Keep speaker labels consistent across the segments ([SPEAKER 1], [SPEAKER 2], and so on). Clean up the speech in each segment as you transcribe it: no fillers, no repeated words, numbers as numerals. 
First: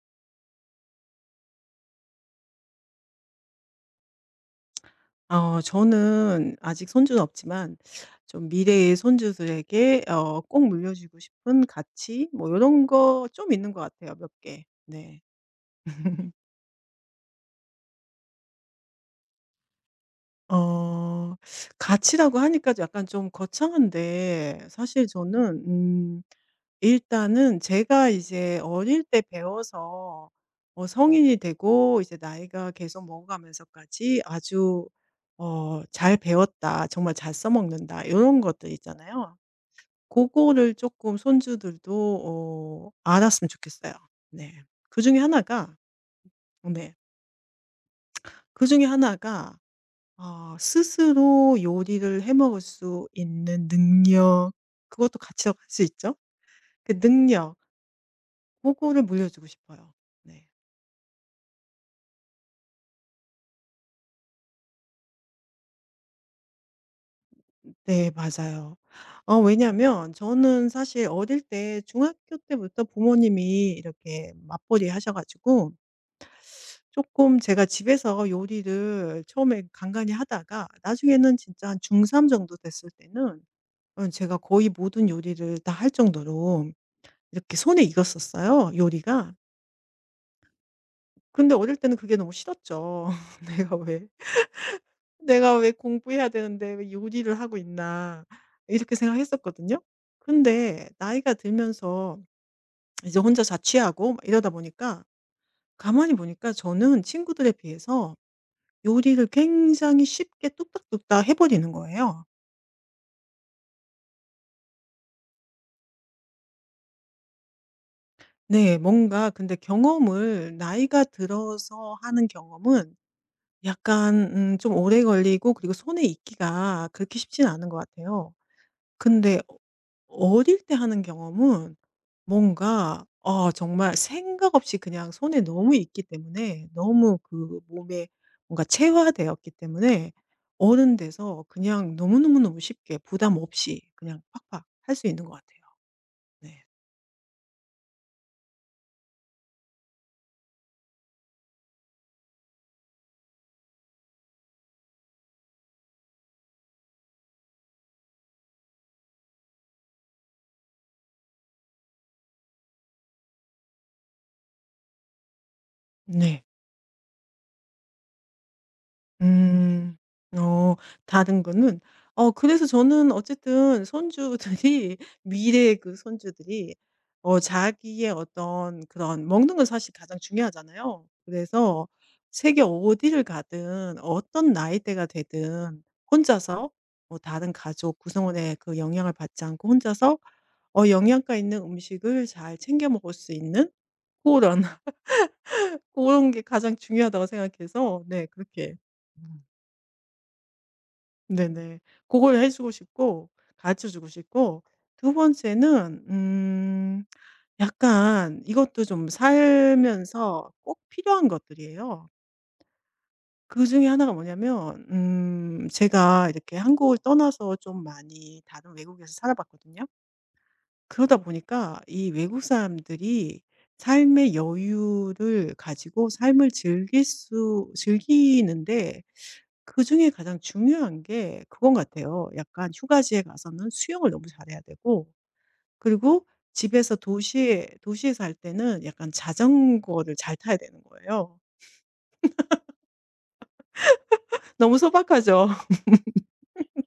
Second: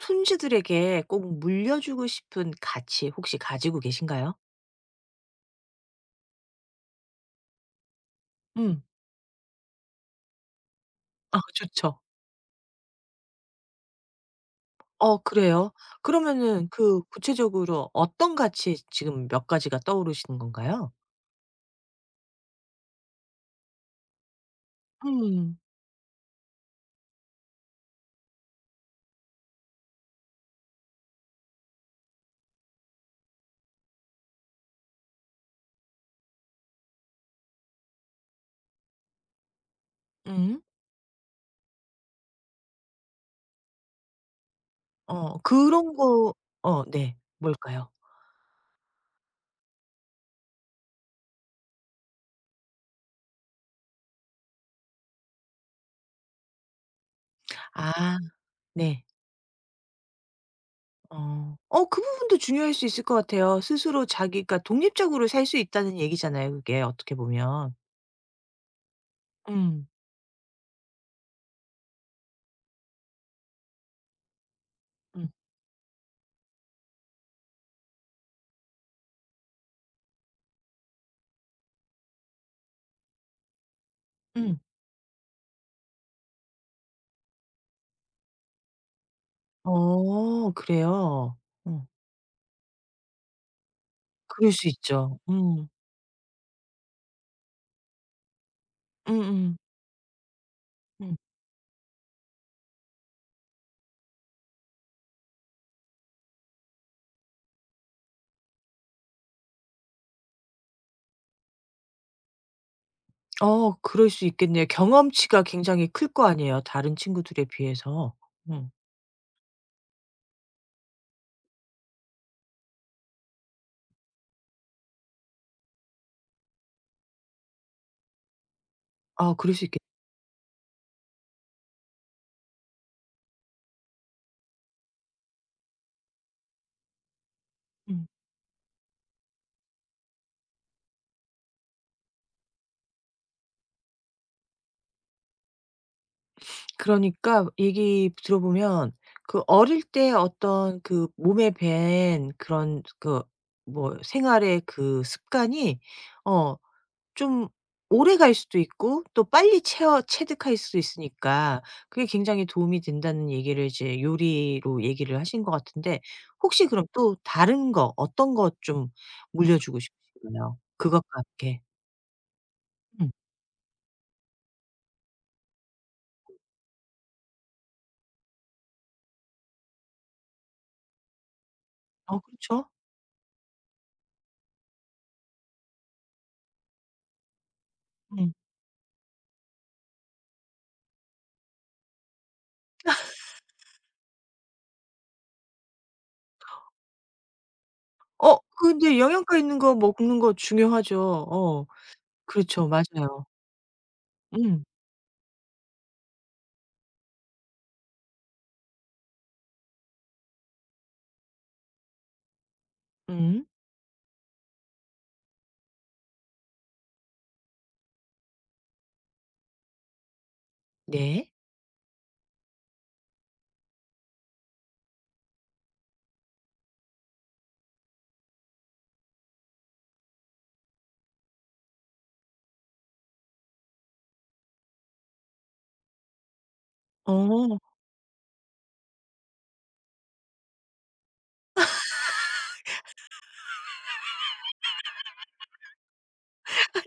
[SPEAKER 1] 손주들에게 꼭 물려주고 싶은 가치 혹시 가지고 계신가요?
[SPEAKER 2] 저는 아직 손주는 없지만 좀
[SPEAKER 1] 음.
[SPEAKER 2] 미래의 손주들에게 꼭 물려주고
[SPEAKER 1] 아
[SPEAKER 2] 싶은
[SPEAKER 1] 좋죠.
[SPEAKER 2] 가치 뭐 이런 거 좀 있는 것 같아요, 몇 개.
[SPEAKER 1] 어
[SPEAKER 2] 네.
[SPEAKER 1] 그래요? 음. 그러면은 그 구체적으로 어떤 가치 지금 몇 가지가 떠오르시는 건가요?
[SPEAKER 2] 어 가치라고 하니까 약간 좀 거창한데 사실
[SPEAKER 1] 음.
[SPEAKER 2] 저는 일단은 제가 이제 어릴 때 배워서 성인이 되고 이제 나이가 계속 먹어가면서까지 아주 '잘 배웠다. 정말 잘 써먹는다.' 이런 것들 있잖아요. 그거
[SPEAKER 1] 음.
[SPEAKER 2] 를 조금 손주들도 알았으면 좋겠어요. 네. 그중에
[SPEAKER 1] 어
[SPEAKER 2] 하나가,
[SPEAKER 1] 그런 거 어
[SPEAKER 2] 네,
[SPEAKER 1] 네. 뭘까요?
[SPEAKER 2] 그중에 하나가 스스로 요리를 해 먹을 수 있는 능력, 그것도 같이 들어갈 수 있죠. 그 능력,
[SPEAKER 1] 아
[SPEAKER 2] 그거를
[SPEAKER 1] 네.
[SPEAKER 2] 물려주고 싶어요. 네.
[SPEAKER 1] 어. 어 그 부분도 중요할 수 있을 것 같아요. 스스로 자기가 독립적으로 살 수 있다는 얘기잖아요 그게 어떻게 보면.
[SPEAKER 2] 네, 맞아요.
[SPEAKER 1] 음.
[SPEAKER 2] 왜냐면 저는 사실 어릴 때 중학교 때부터 부모님이 이렇게 맞벌이 하셔
[SPEAKER 1] 음.
[SPEAKER 2] 가지고 조금 제가 집에서 요리를 처음에 간간히 하다가 나중에는 진짜 한 중3 정도 됐을 때는 제가
[SPEAKER 1] 음.
[SPEAKER 2] 거의 모든 요리를 다 할 정도로 이렇게 손에 익었었어요, 요리가.
[SPEAKER 1] 어 그래요?
[SPEAKER 2] 근데 어릴
[SPEAKER 1] 어.
[SPEAKER 2] 때는 그게 너무 싫었죠. '내가 왜
[SPEAKER 1] 그럴 수 있죠.
[SPEAKER 2] 내가
[SPEAKER 1] 음.
[SPEAKER 2] 왜 공부해야 되는데 왜 요리를 하고 있나.' 이렇게
[SPEAKER 1] 음음.
[SPEAKER 2] 생각했었거든요. 근데
[SPEAKER 1] 음.
[SPEAKER 2] 나이가 들면서 이제 혼자 자취하고 막 이러다 보니까 가만히 보니까 저는 친구들에 비해서 요리를 굉장히 쉽게 뚝딱뚝딱 해 버리는 거예요.
[SPEAKER 1] 어 그럴 수 있겠네요. 경험치가 굉장히 클 거 아니에요, 다른 친구들에 비해서. 음.
[SPEAKER 2] 네. 뭔가 근데 경험을 나이가 들어서 하는 경험은 약간 좀 오래 걸리고 그리고 손에 익기가 그렇게 쉽지는 않은 것 같아요.
[SPEAKER 1] 아
[SPEAKER 2] 근데
[SPEAKER 1] 그럴 수 있겠
[SPEAKER 2] 어릴 때 하는 경험은 뭔가 정말 생각 없이 그냥 손에 너무 익기 때문에 너무 그
[SPEAKER 1] 음.
[SPEAKER 2] 몸에 뭔가 체화되었기 때문에 어른 돼서 그냥 너무너무너무 쉽게 부담 없이 그냥 팍팍 할 수 있는 것 같아요. 네.
[SPEAKER 1] 그러니까 얘기 들어보면 그 어릴 때 어떤 그 몸에 밴 그런 그 뭐 생활의 그 습관이 어 좀 오래 갈 수도 있고 또 빨리 채워 체득할 수도 있으니까 그게 굉장히 도움이 된다는 얘기를 이제 요리로 얘기를 하신 것 같은데
[SPEAKER 2] 네.
[SPEAKER 1] 혹시 그럼 또 다른 거 어떤 거 좀 물려주고
[SPEAKER 2] 음.
[SPEAKER 1] 싶으신가요?
[SPEAKER 2] 어
[SPEAKER 1] 그것과
[SPEAKER 2] 다른
[SPEAKER 1] 함께.
[SPEAKER 2] 거는 그래서
[SPEAKER 1] 음.
[SPEAKER 2] 저는 어쨌든 손주들이 미래의 그 손주들이 자기의 어떤 그런 먹는 건 사실 가장 중요하잖아요. 그래서
[SPEAKER 1] 어
[SPEAKER 2] 세계
[SPEAKER 1] 그렇죠.
[SPEAKER 2] 어디를 가든 어떤 나이대가 되든 혼자서 뭐 다른 가족
[SPEAKER 1] 음.
[SPEAKER 2] 구성원의 그 영향을 받지 않고 혼자서 영양가 있는 음식을 잘 챙겨 먹을 수 있는 그런그런 게 가장 중요하다고 생각해서 네
[SPEAKER 1] 어
[SPEAKER 2] 그렇게.
[SPEAKER 1] 근데 영양가 있는 거 먹는 거 중요하죠. 어.
[SPEAKER 2] 네네. 그걸 해
[SPEAKER 1] 그렇죠.
[SPEAKER 2] 주고
[SPEAKER 1] 맞아요.
[SPEAKER 2] 싶고 가르쳐 주고 싶고,
[SPEAKER 1] 음.
[SPEAKER 2] 두 번째는 약간 이것도 좀 살면서 꼭 필요한 것들이에요.
[SPEAKER 1] 음.
[SPEAKER 2] 그중에 하나가 뭐냐면 제가 이렇게 한국을 떠나서 좀 많이 다른 외국에서 살아봤거든요. 그러다
[SPEAKER 1] 네.
[SPEAKER 2] 보니까 이 외국 사람들이 삶의 여유를 가지고 삶을 즐길 수 즐기는데, 그중에 가장 중요한 게 그건 같아요. 약간 휴가지에 가서는 수영을 너무 잘해야 되고, 그리고 집에서
[SPEAKER 1] 어.
[SPEAKER 2] 도시에 살 때는 약간 자전거를 잘 타야 되는 거예요. 너무 소박하죠?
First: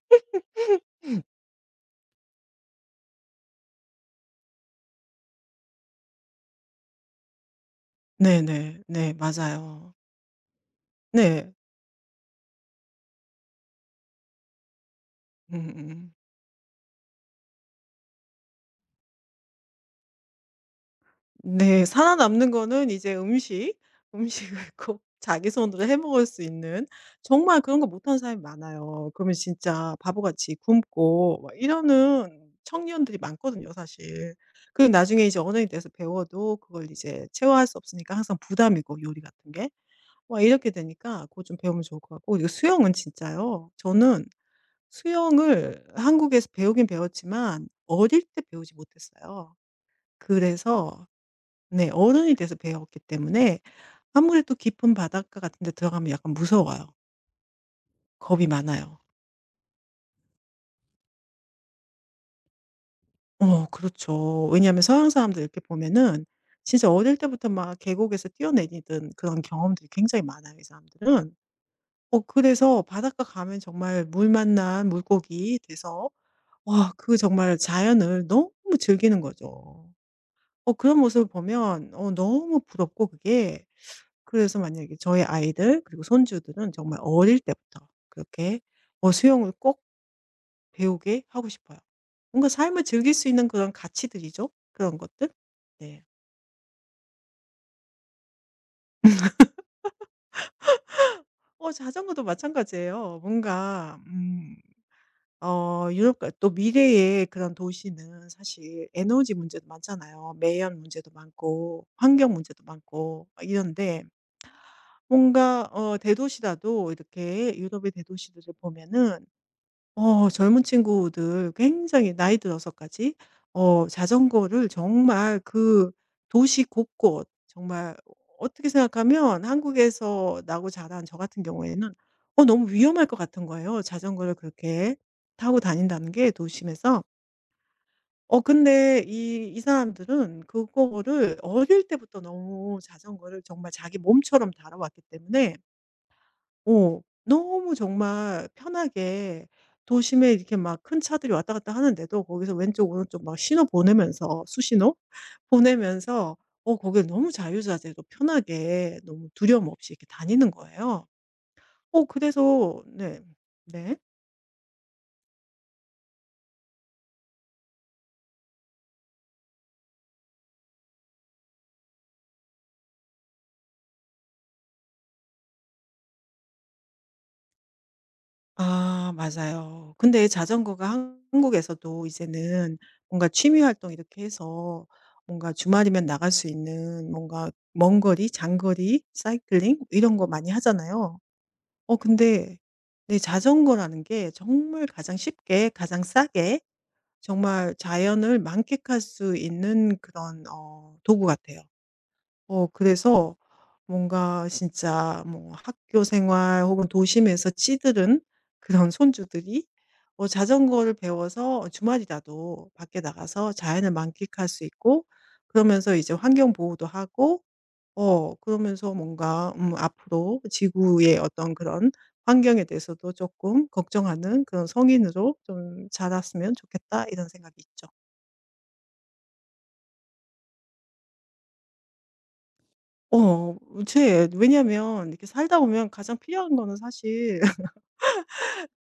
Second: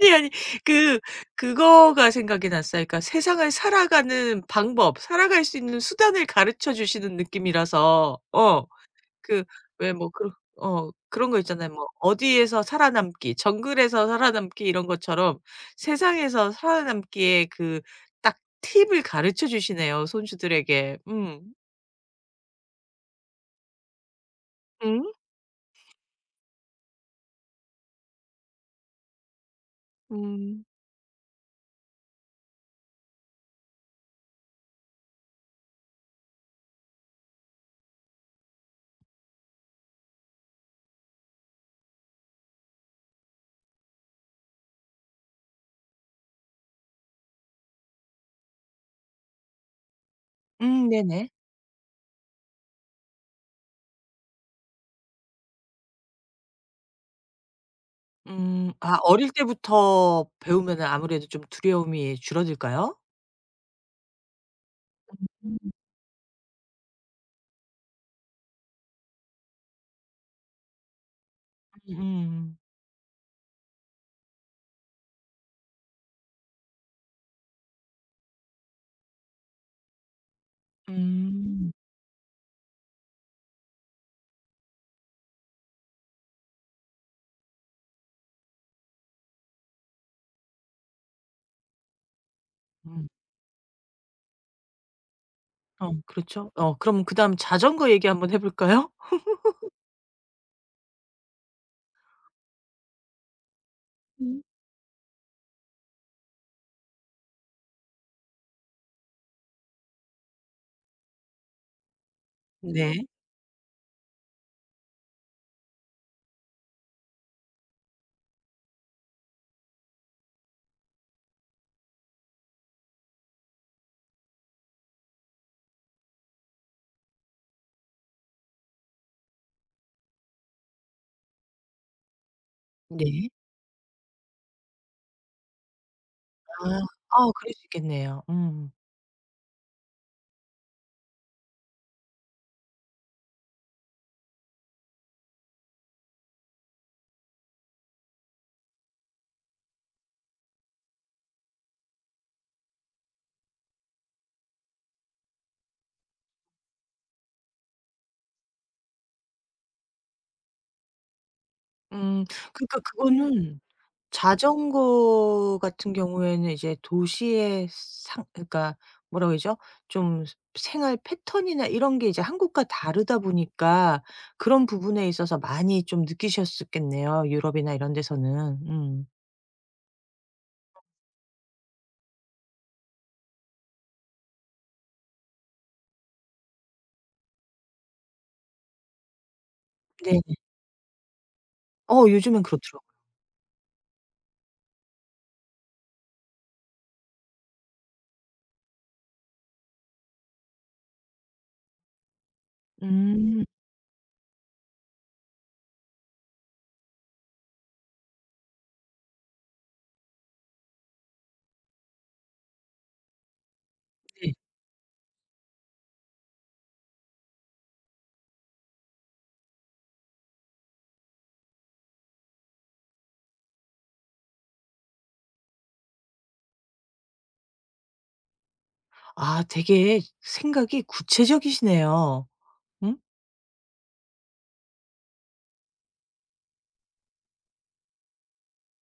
[SPEAKER 1] 아니, 아니. 그 그거가 생각이 났어요. 그러니까 세상을 살아가는 방법, 살아갈 수 있는 수단을 가르쳐 주시는 느낌이라서 어
[SPEAKER 2] 네네. 네.
[SPEAKER 1] 그
[SPEAKER 2] 맞아요.
[SPEAKER 1] 왜 뭐 그런 어 그런 거
[SPEAKER 2] 네.
[SPEAKER 1] 있잖아요. 뭐 어디에서 살아남기, 정글에서 살아남기 이런 것처럼
[SPEAKER 2] 음음.
[SPEAKER 1] 세상에서 살아남기에 그 딱 팁을 가르쳐 주시네요, 손주들에게. 음.
[SPEAKER 2] 네. 살아남는 거는 이제 음식을 꼭
[SPEAKER 1] 음.
[SPEAKER 2] 자기 손으로 해 먹을 수 있는, 정말 그런 거 못하는 사람이 많아요. 그러면 진짜 바보같이
[SPEAKER 1] 음.
[SPEAKER 2] 굶고 막 이러는 청년들이 많거든요, 사실. 그리고 나중에 이제 어른이 돼서 배워도 그걸 이제 체화할 수 없으니까 항상 부담이고, 요리 같은 게. 와 이렇게 되니까 그거 좀 배우면 좋을 것 같고. 그리고 수영은 진짜요. 저는 수영을 한국에서 배우긴 배웠지만 어릴 때 배우지 못했어요. 그래서
[SPEAKER 1] 네네.
[SPEAKER 2] 네. 어른이 돼서 배웠기 때문에 아무래도 깊은 바닷가 같은 데 들어가면 약간 무서워요. 겁이
[SPEAKER 1] 음. 아
[SPEAKER 2] 많아요.
[SPEAKER 1] 어릴 때부터 배우면 아무래도 좀 두려움이 줄어들까요?
[SPEAKER 2] 그렇죠. 왜냐하면 서양 사람들
[SPEAKER 1] 음.
[SPEAKER 2] 이렇게 보면은 진짜 어릴 때부터 막 계곡에서 뛰어내리던 그런 경험들이 굉장히 많아요, 이 사람들은.
[SPEAKER 1] 음음.
[SPEAKER 2] 그래서 바닷가 가면 정말 물 만난 물고기 돼서 와, 그 정말 자연을 너무 즐기는 거죠. 그런 모습을
[SPEAKER 1] 음.
[SPEAKER 2] 보면 너무 부럽고, 그게. 그래서 만약에 저의 아이들 그리고 손주들은 정말 어릴 때부터 그렇게 수영을 꼭 배우게 하고 싶어요. 뭔가 삶을
[SPEAKER 1] 음.
[SPEAKER 2] 즐길 수 있는 그런 가치들이죠, 그런 것들.
[SPEAKER 1] 어
[SPEAKER 2] 네.
[SPEAKER 1] 그렇죠. 어 그럼 그다음 자전거 얘기 한번 해 볼까요?
[SPEAKER 2] 자전거도 마찬가지예요. 뭔가
[SPEAKER 1] 음.
[SPEAKER 2] 유럽 같 또 미래의 그런 도시는 사실 에너지 문제도 많잖아요. 매연 문제도 많고 환경 문제도
[SPEAKER 1] 네.
[SPEAKER 2] 많고 이런데, 뭔가 대도시라도 이렇게 유럽의 대도시들을 보면은 젊은 친구들 굉장히 나이 들어서까지 자전거를 정말 그 도시 곳곳 정말, 어떻게 생각하면 한국에서 나고 자란 저 같은 경우에는 너무 위험할 것
[SPEAKER 1] 네.
[SPEAKER 2] 같은 거예요, 자전거를 그렇게 타고 다닌다는 게
[SPEAKER 1] 아.
[SPEAKER 2] 도심에서.
[SPEAKER 1] 아 그럴 수 있겠네요. 음.
[SPEAKER 2] 근데 이 사람들은 그거를 어릴 때부터 너무 자전거를 정말 자기 몸처럼 다뤄왔기 때문에 너무 정말 편하게, 도심에 이렇게 막 큰 차들이 왔다 갔다 하는데도 거기서 왼쪽 오른쪽 막 신호 보내면서 수신호 보내면서 거길 너무 자유자재로 편하게 너무 두려움 없이 이렇게 다니는 거예요.
[SPEAKER 1] 음 그러니까
[SPEAKER 2] 그래서 네.
[SPEAKER 1] 그거는
[SPEAKER 2] 네.
[SPEAKER 1] 자전거 같은 경우에는 이제 도시의 상 그러니까 뭐라고 그러죠? 좀 생활 패턴이나 이런 게 이제 한국과 다르다 보니까 그런 부분에 있어서 많이 좀 느끼셨었겠네요, 유럽이나 이런 데서는. 음.
[SPEAKER 2] 아 맞아요. 근데 자전거가 한국에서도 이제는 뭔가 취미 활동 이렇게 해서 뭔가 주말이면 나갈 수 있는, 뭔가 먼 거리, 장거리 사이클링 이런 거
[SPEAKER 1] 네네.
[SPEAKER 2] 많이 하잖아요.
[SPEAKER 1] 어 요즘엔
[SPEAKER 2] 근데
[SPEAKER 1] 그렇더라고요.
[SPEAKER 2] 내 자전거라는 게 정말 가장 쉽게 가장 싸게 정말 자연을 만끽할 수 있는 그런 도구 같아요. 그래서
[SPEAKER 1] 음.
[SPEAKER 2] 뭔가 진짜 뭐 학교 생활 혹은 도심에서 찌들은 그런 손주들이 자전거를 배워서 주말이라도 밖에 나가서 자연을
[SPEAKER 1] 네.
[SPEAKER 2] 만끽할 수 있고, 그러면서 이제 환경 보호도 하고 그러면서 뭔가 앞으로 지구의 어떤 그런 환경에 대해서도 조금 걱정하는 그런 성인으로 좀 자랐으면 좋겠다, 이런 생각이 있죠.
[SPEAKER 1] 아 되게 생각이 구체적이시네요. 응,
[SPEAKER 2] 어 제 왜냐면 이렇게 살다 보면 가장 필요한 거는 사실,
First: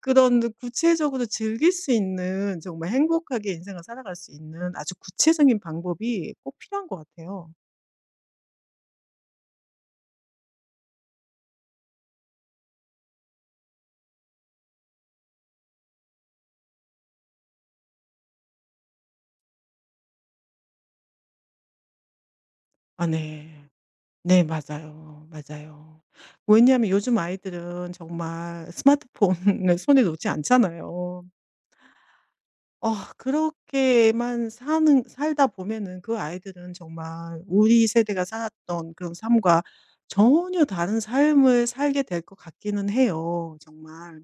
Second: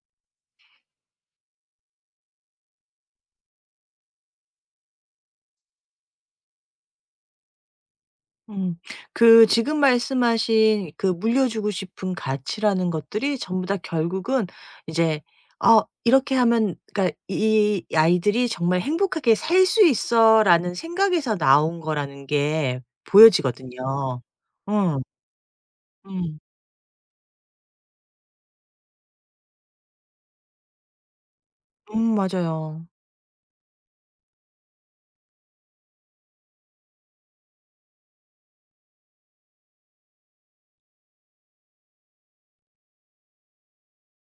[SPEAKER 2] 그런 구체적으로 즐길 수 있는, 정말 행복하게 인생을 살아갈 수 있는 아주 구체적인 방법이 꼭 필요한 것 같아요.
[SPEAKER 1] 음. 그 지금 말씀하신 그 물려주고 싶은 가치라는 것들이 전부 다 결국은 이제 어 '이렇게 하면 그러니까 이 아이들이 정말 행복하게 살 수 있어.'라는 생각에서 나온 거라는 게
[SPEAKER 2] 아 네.
[SPEAKER 1] 보여지거든요.
[SPEAKER 2] 네
[SPEAKER 1] 응,
[SPEAKER 2] 맞아요. 맞아요.
[SPEAKER 1] 음.
[SPEAKER 2] 왜냐하면 요즘 아이들은 정말 스마트폰을 손에 놓지 않잖아요.
[SPEAKER 1] 맞아요.
[SPEAKER 2] 어 그렇게만 사는 살다 보면은 그 아이들은 정말 우리 세대가 살았던 그런 삶과 전혀 다른 삶을 살게 될 것 같기는 해요, 정말.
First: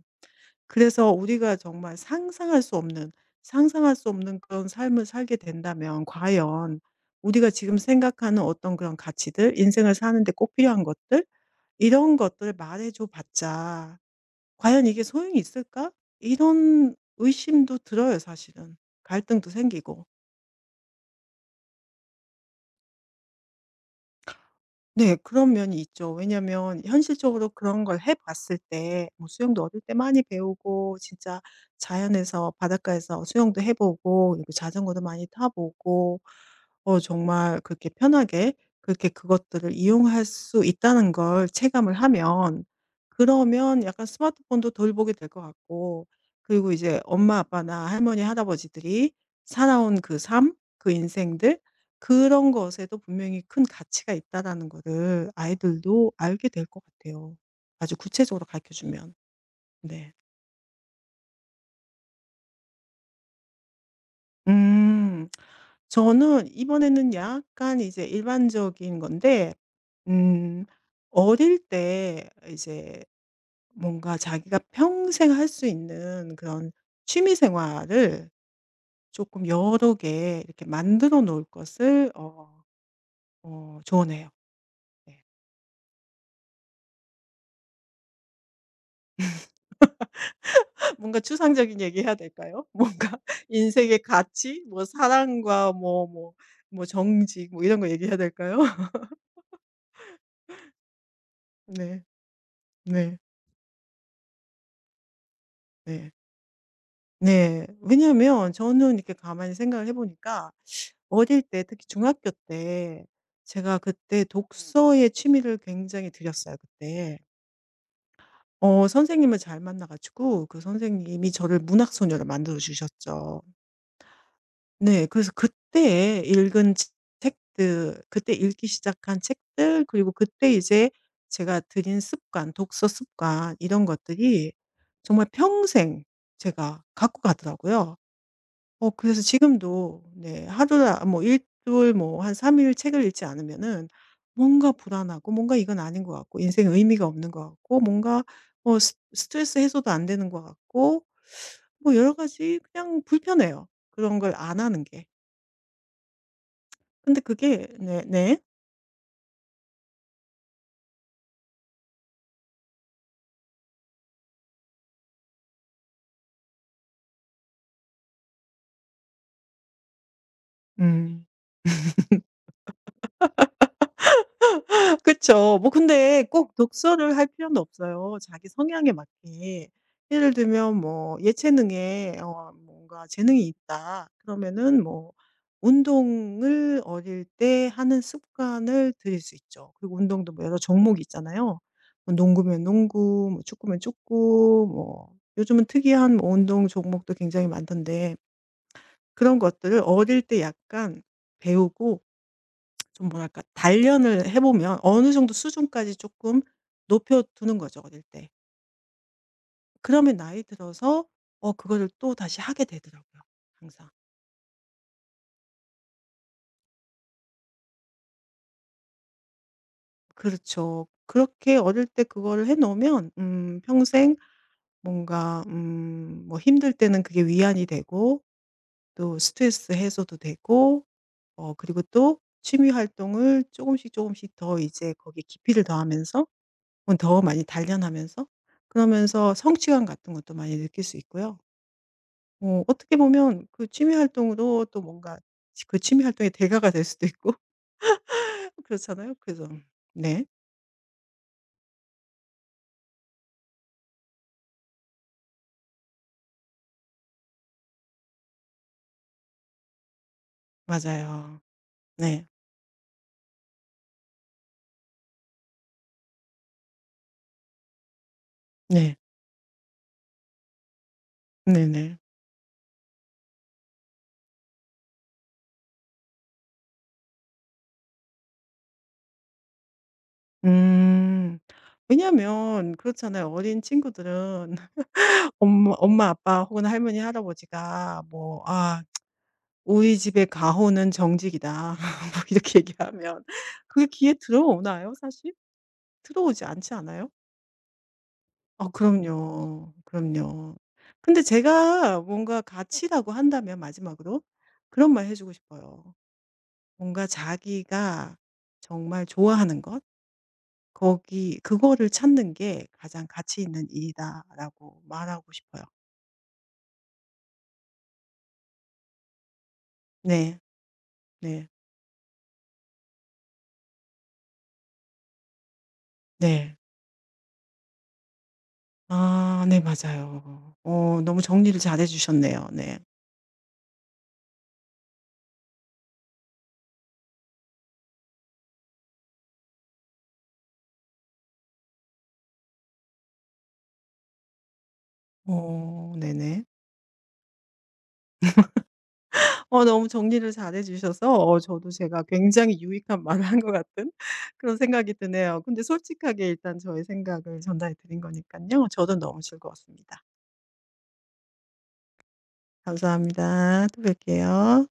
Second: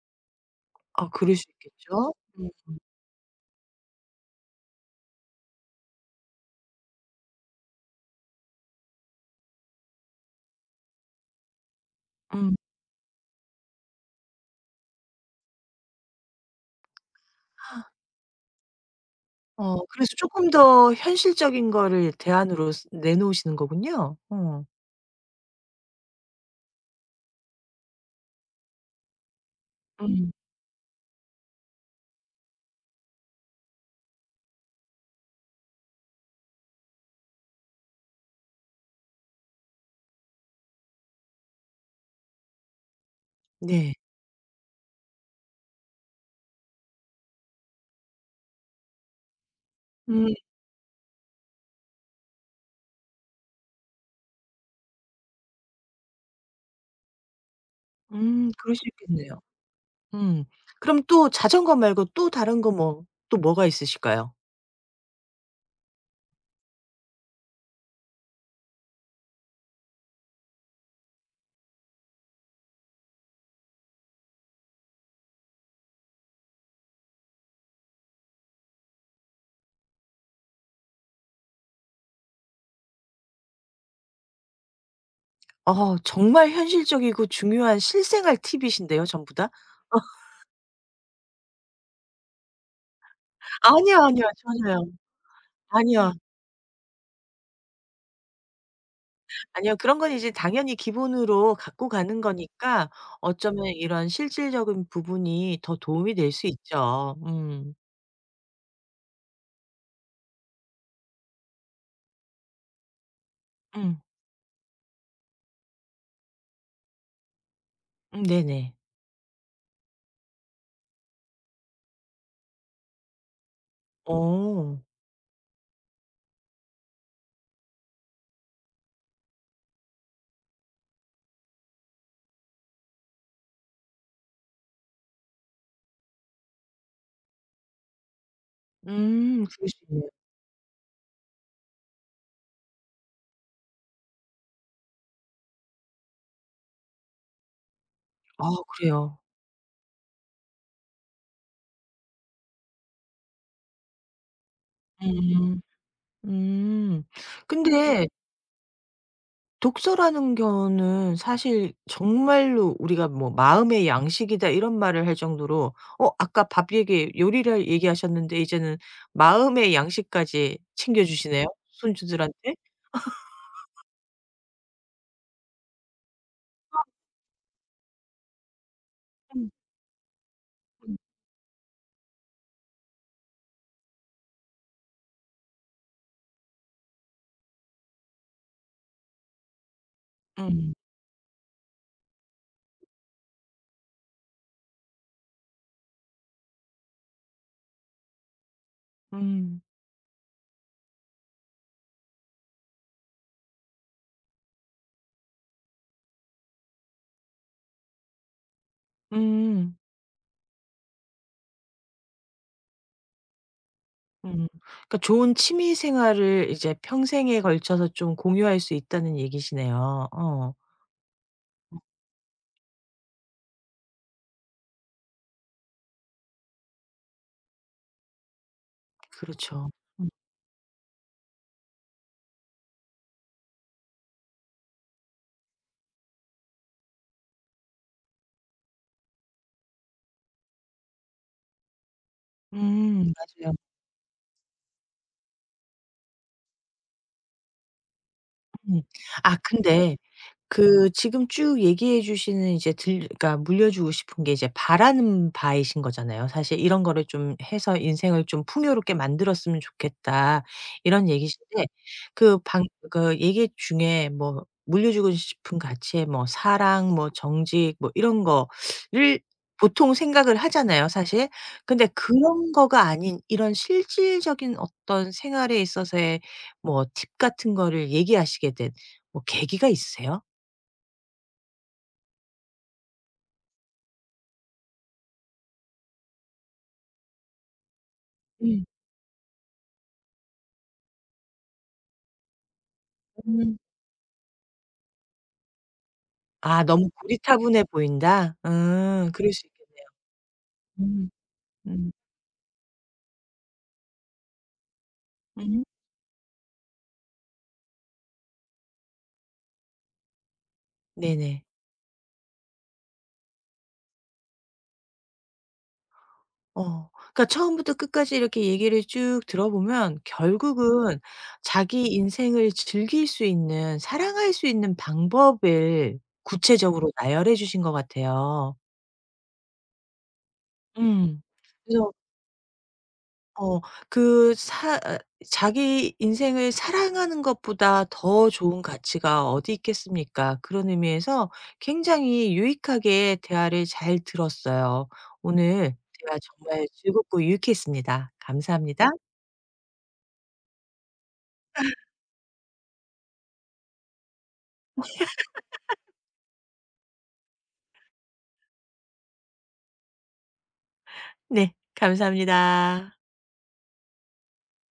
[SPEAKER 1] 아
[SPEAKER 2] 그래서
[SPEAKER 1] 그럴 수
[SPEAKER 2] 우리가 정말
[SPEAKER 1] 있겠죠? 음
[SPEAKER 2] 상상할 수 없는 그런 삶을 살게 된다면 과연 우리가 지금 생각하는 어떤 그런 가치들, 인생을 사는 데 꼭 필요한 것들, 이런 것들을
[SPEAKER 1] 음.
[SPEAKER 2] 말해줘 봤자 '과연 이게 소용이 있을까?' 이런 의심도 들어요, 사실은. 갈등도
[SPEAKER 1] 어
[SPEAKER 2] 생기고.
[SPEAKER 1] 그래서 쪼끔 더 현실적인 거를 대안으로 쓰 내놓으시는 거군요. 어.
[SPEAKER 2] 네 그런 면이 있죠. 왜냐면 현실적으로 그런 걸 해 봤을 때 뭐 수영도 어릴 때 많이
[SPEAKER 1] 음
[SPEAKER 2] 배우고, 진짜 자연에서 바닷가에서 수영도 해 보고 그리고 자전거도 많이 타 보고, 정말 그렇게 편하게 그렇게 그것들을 이용할 수 있다는 걸 체감을 하면, 그러면
[SPEAKER 1] 네.
[SPEAKER 2] 약간 스마트폰도 덜 보게 될 것 같고, 그리고 이제 엄마 아빠나 할머니 할아버지들이 살아온 그
[SPEAKER 1] 음
[SPEAKER 2] 삶, 그 인생들, 그런 것에도 분명히 큰 가치가 있다라는 거를 아이들도 알게 될 것 같아요. 아주 구체적으로 가르쳐
[SPEAKER 1] 그럴 수
[SPEAKER 2] 주면.
[SPEAKER 1] 있겠네요.
[SPEAKER 2] 네.
[SPEAKER 1] 음. 그럼 또 자전거 말고 또 다른 거 뭐 또 뭐가 있으실까요?
[SPEAKER 2] 음. 저는 이번에는 약간 이제 일반적인 건데 음 어릴 때 이제 뭔가 자기가 평생 할 수 있는 그런 취미 생활을 조금 여러 개 이렇게 만들어 놓을 것을 조언해요. 네.
[SPEAKER 1] 어 정말 현실적이고 중요한 실생활 팁이신데요 전부 다?
[SPEAKER 2] 뭔가 추상적인 얘기 해야 될까요? 뭔가
[SPEAKER 1] 아니요,
[SPEAKER 2] 인생의
[SPEAKER 1] 아니요.
[SPEAKER 2] 가치 뭐
[SPEAKER 1] 전혀요.
[SPEAKER 2] 사랑과 뭐
[SPEAKER 1] 아니요.
[SPEAKER 2] 뭐 뭐 정직 뭐 이런 거 얘기해야 될까요?
[SPEAKER 1] 아니요. 그런 건 이제 당연히 기본으로 갖고
[SPEAKER 2] 네.
[SPEAKER 1] 가는 거니까
[SPEAKER 2] 네.
[SPEAKER 1] 어쩌면 이런 실질적인 부분이 더
[SPEAKER 2] 네.
[SPEAKER 1] 도움이 될 수 있죠.
[SPEAKER 2] 네.
[SPEAKER 1] 음.
[SPEAKER 2] 왜냐하면 저는 이렇게 가만히 생각을 해 보니까 어릴 때 특히 중학교 때 제가
[SPEAKER 1] 음.
[SPEAKER 2] 그때 독서의 취미를 굉장히 들였어요, 그때.
[SPEAKER 1] 네네.
[SPEAKER 2] 선생님을 잘 만나 가지고 그 선생님이 저를 문학 소녀로 만들어 주셨죠.
[SPEAKER 1] 어.
[SPEAKER 2] 네. 그래서 그때 읽은 치 책들, 그때 읽기 시작한 책들, 그리고 그때 이제 제가 들인 습관, 독서 습관, 이런 것들이 정말 평생 제가 갖고 가더라고요. 그래서
[SPEAKER 1] 그럴 수
[SPEAKER 2] 지금도
[SPEAKER 1] 있네요.
[SPEAKER 2] 네 하루나 뭐 1주일 주일 뭐 한 3일 일 책을 읽지 않으면은 뭔가 불안하고 뭔가 이건 아닌 것 같고 인생에 의미가 없는 것 같고 뭔가
[SPEAKER 1] 아
[SPEAKER 2] 어 스
[SPEAKER 1] 그래요?
[SPEAKER 2] 스트레스 해소도 안 되는 것 같고 뭐 여러 가지 그냥 불편해요, 그런 걸 안 하는 게.
[SPEAKER 1] 음. 음.
[SPEAKER 2] 근데 그게 네
[SPEAKER 1] 근데
[SPEAKER 2] 네.
[SPEAKER 1] 독서라는 거는 사실 정말로 우리가 뭐 "마음의 양식이다." 이런 말을 할 정도로 어 아까 밥 얘기 요리를 얘기하셨는데 이제는 마음의 양식까지 챙겨
[SPEAKER 2] 음.
[SPEAKER 1] 주시네요, 손주들한테.
[SPEAKER 2] 그쵸. 뭐 근데 꼭 독서를 할 필요는 없어요, 자기 성향에
[SPEAKER 1] 음
[SPEAKER 2] 맞게. 예를 들면
[SPEAKER 1] 음.
[SPEAKER 2] 뭐 예체능에 뭔가 재능이 있다. 그러면은 뭐 운동을 어릴 때 하는 습관을 들일 수 있죠. 그리고 운동도 뭐 여러
[SPEAKER 1] 음.
[SPEAKER 2] 종목이 있잖아요. 뭐 농구면 농구, 뭐 축구면 축구, 뭐 요즘은 특이한 뭐 운동 종목도 굉장히 많던데, 그런
[SPEAKER 1] 음.
[SPEAKER 2] 것들을 어릴 때 약간 배우고 좀 뭐랄까 단련을 해 보면 어느 정도 수준까지 조금 높여 두는 거죠, 어릴 때.
[SPEAKER 1] 음.
[SPEAKER 2] 그러면 나이 들어서 그거를 또다시 하게 되더라고요, 항상.
[SPEAKER 1] 음. 그러니까 좋은 취미 생활을 이제 평생에 걸쳐서 좀 공유할 수 있다는 얘기시네요. 어.
[SPEAKER 2] 그렇죠. 그렇게 어릴 때 그거를 해 놓으면 평생 뭔가 뭐 힘들 때는 그게 위안이 되고 또
[SPEAKER 1] 그렇죠.
[SPEAKER 2] 스트레스
[SPEAKER 1] 음.
[SPEAKER 2] 해소도 되고 그리고 또 취미 활동을 조금씩 조금씩 더 이제 거기에 깊이를 더하면서 더 많이 단련하면서 그러면서 성취감 같은 것도 많이 느낄 수 있고요. 어떻게 보면
[SPEAKER 1] 맞아요.
[SPEAKER 2] 그 취미 활동으로 또 뭔가 그 취미 활동의 대가가 될 수도 있고
[SPEAKER 1] 음.
[SPEAKER 2] 그렇잖아요.
[SPEAKER 1] 아
[SPEAKER 2] 그래서
[SPEAKER 1] 근데
[SPEAKER 2] 네.
[SPEAKER 1] 그 지금 쭉 얘기해 주시는 이제 들 그러니까 물려주고 싶은 게 이제 바라는 바이신 거잖아요. 사실 "이런 거를 좀 해서 인생을 좀 풍요롭게 만들었으면 좋겠다." 이런
[SPEAKER 2] 맞아요.
[SPEAKER 1] 얘기신데
[SPEAKER 2] 네.
[SPEAKER 1] 그 방 그 얘기 중에 뭐 물려주고 싶은 가치에 뭐 사랑 뭐 정직 뭐 이런
[SPEAKER 2] 네.
[SPEAKER 1] 거를 보통 생각을 하잖아요 사실. 근데
[SPEAKER 2] 네네.
[SPEAKER 1] 그런 거가 아닌 이런 실질적인 어떤 생활에 있어서의 뭐 팁 같은 거를 얘기하시게 된 뭐 계기가 있으세요?
[SPEAKER 2] 음. 왜냐하면 그렇잖아요. 어린 친구들은 엄마 엄마, 아빠 혹은 할머니, 할아버지가 뭐
[SPEAKER 1] 예.
[SPEAKER 2] "아 우리 집의 가호는 정직이다." 뭐 이렇게 얘기하면
[SPEAKER 1] 음.
[SPEAKER 2] 그게 귀에 들어오나요, 사실? 들어오지
[SPEAKER 1] 아
[SPEAKER 2] 않지
[SPEAKER 1] 너무
[SPEAKER 2] 않아요?
[SPEAKER 1] 고리타분해 보인다? 그럴 수
[SPEAKER 2] 그럼요.
[SPEAKER 1] 있겠네요.
[SPEAKER 2] 그럼요.
[SPEAKER 1] 음.
[SPEAKER 2] 근데
[SPEAKER 1] 음.
[SPEAKER 2] 제가 뭔가 가치라고 한다면 마지막으로 그런 말 해 주고
[SPEAKER 1] 음. 음.
[SPEAKER 2] 싶어요. 뭔가 자기가 정말 좋아하는 것, 거기
[SPEAKER 1] 네네.
[SPEAKER 2] 그거를 찾는 게 가장 가치 있는 일이다라고 말하고 싶어요.
[SPEAKER 1] 어. 그러니까 처음부터 끝까지 이렇게 얘기를 쭉 들어보면
[SPEAKER 2] 네.
[SPEAKER 1] 결국은
[SPEAKER 2] 네.
[SPEAKER 1] 자기 인생을 즐길 수 있는 사랑할 수 있는 방법을
[SPEAKER 2] 네.
[SPEAKER 1] 구체적으로 나열해 주신 것 같아요.
[SPEAKER 2] 아 네 맞아요. 너무
[SPEAKER 1] 음.
[SPEAKER 2] 정리를 잘해
[SPEAKER 1] 그래서
[SPEAKER 2] 주셨네요. 네.
[SPEAKER 1] 어 그 사 아 자기 인생을 사랑하는 것보다 더 좋은 가치가 어디 있겠습니까? 그런 의미에서 굉장히 유익하게 대화를 잘 들었어요. 오늘
[SPEAKER 2] 오,
[SPEAKER 1] 대화
[SPEAKER 2] 네네.
[SPEAKER 1] 정말 즐겁고 유익했습니다. 감사합니다.
[SPEAKER 2] 너무 정리를 잘해 주셔서 저도 제가 굉장히 유익한 말을 한 것 같은, 그런 생각이 드네요. 근데 솔직하게 일단 저의 생각을 전달해 드린 거니까요. 저도 너무 즐거웠습니다.
[SPEAKER 1] 네 감사합니다.
[SPEAKER 2] 감사합니다. 또 뵐게요.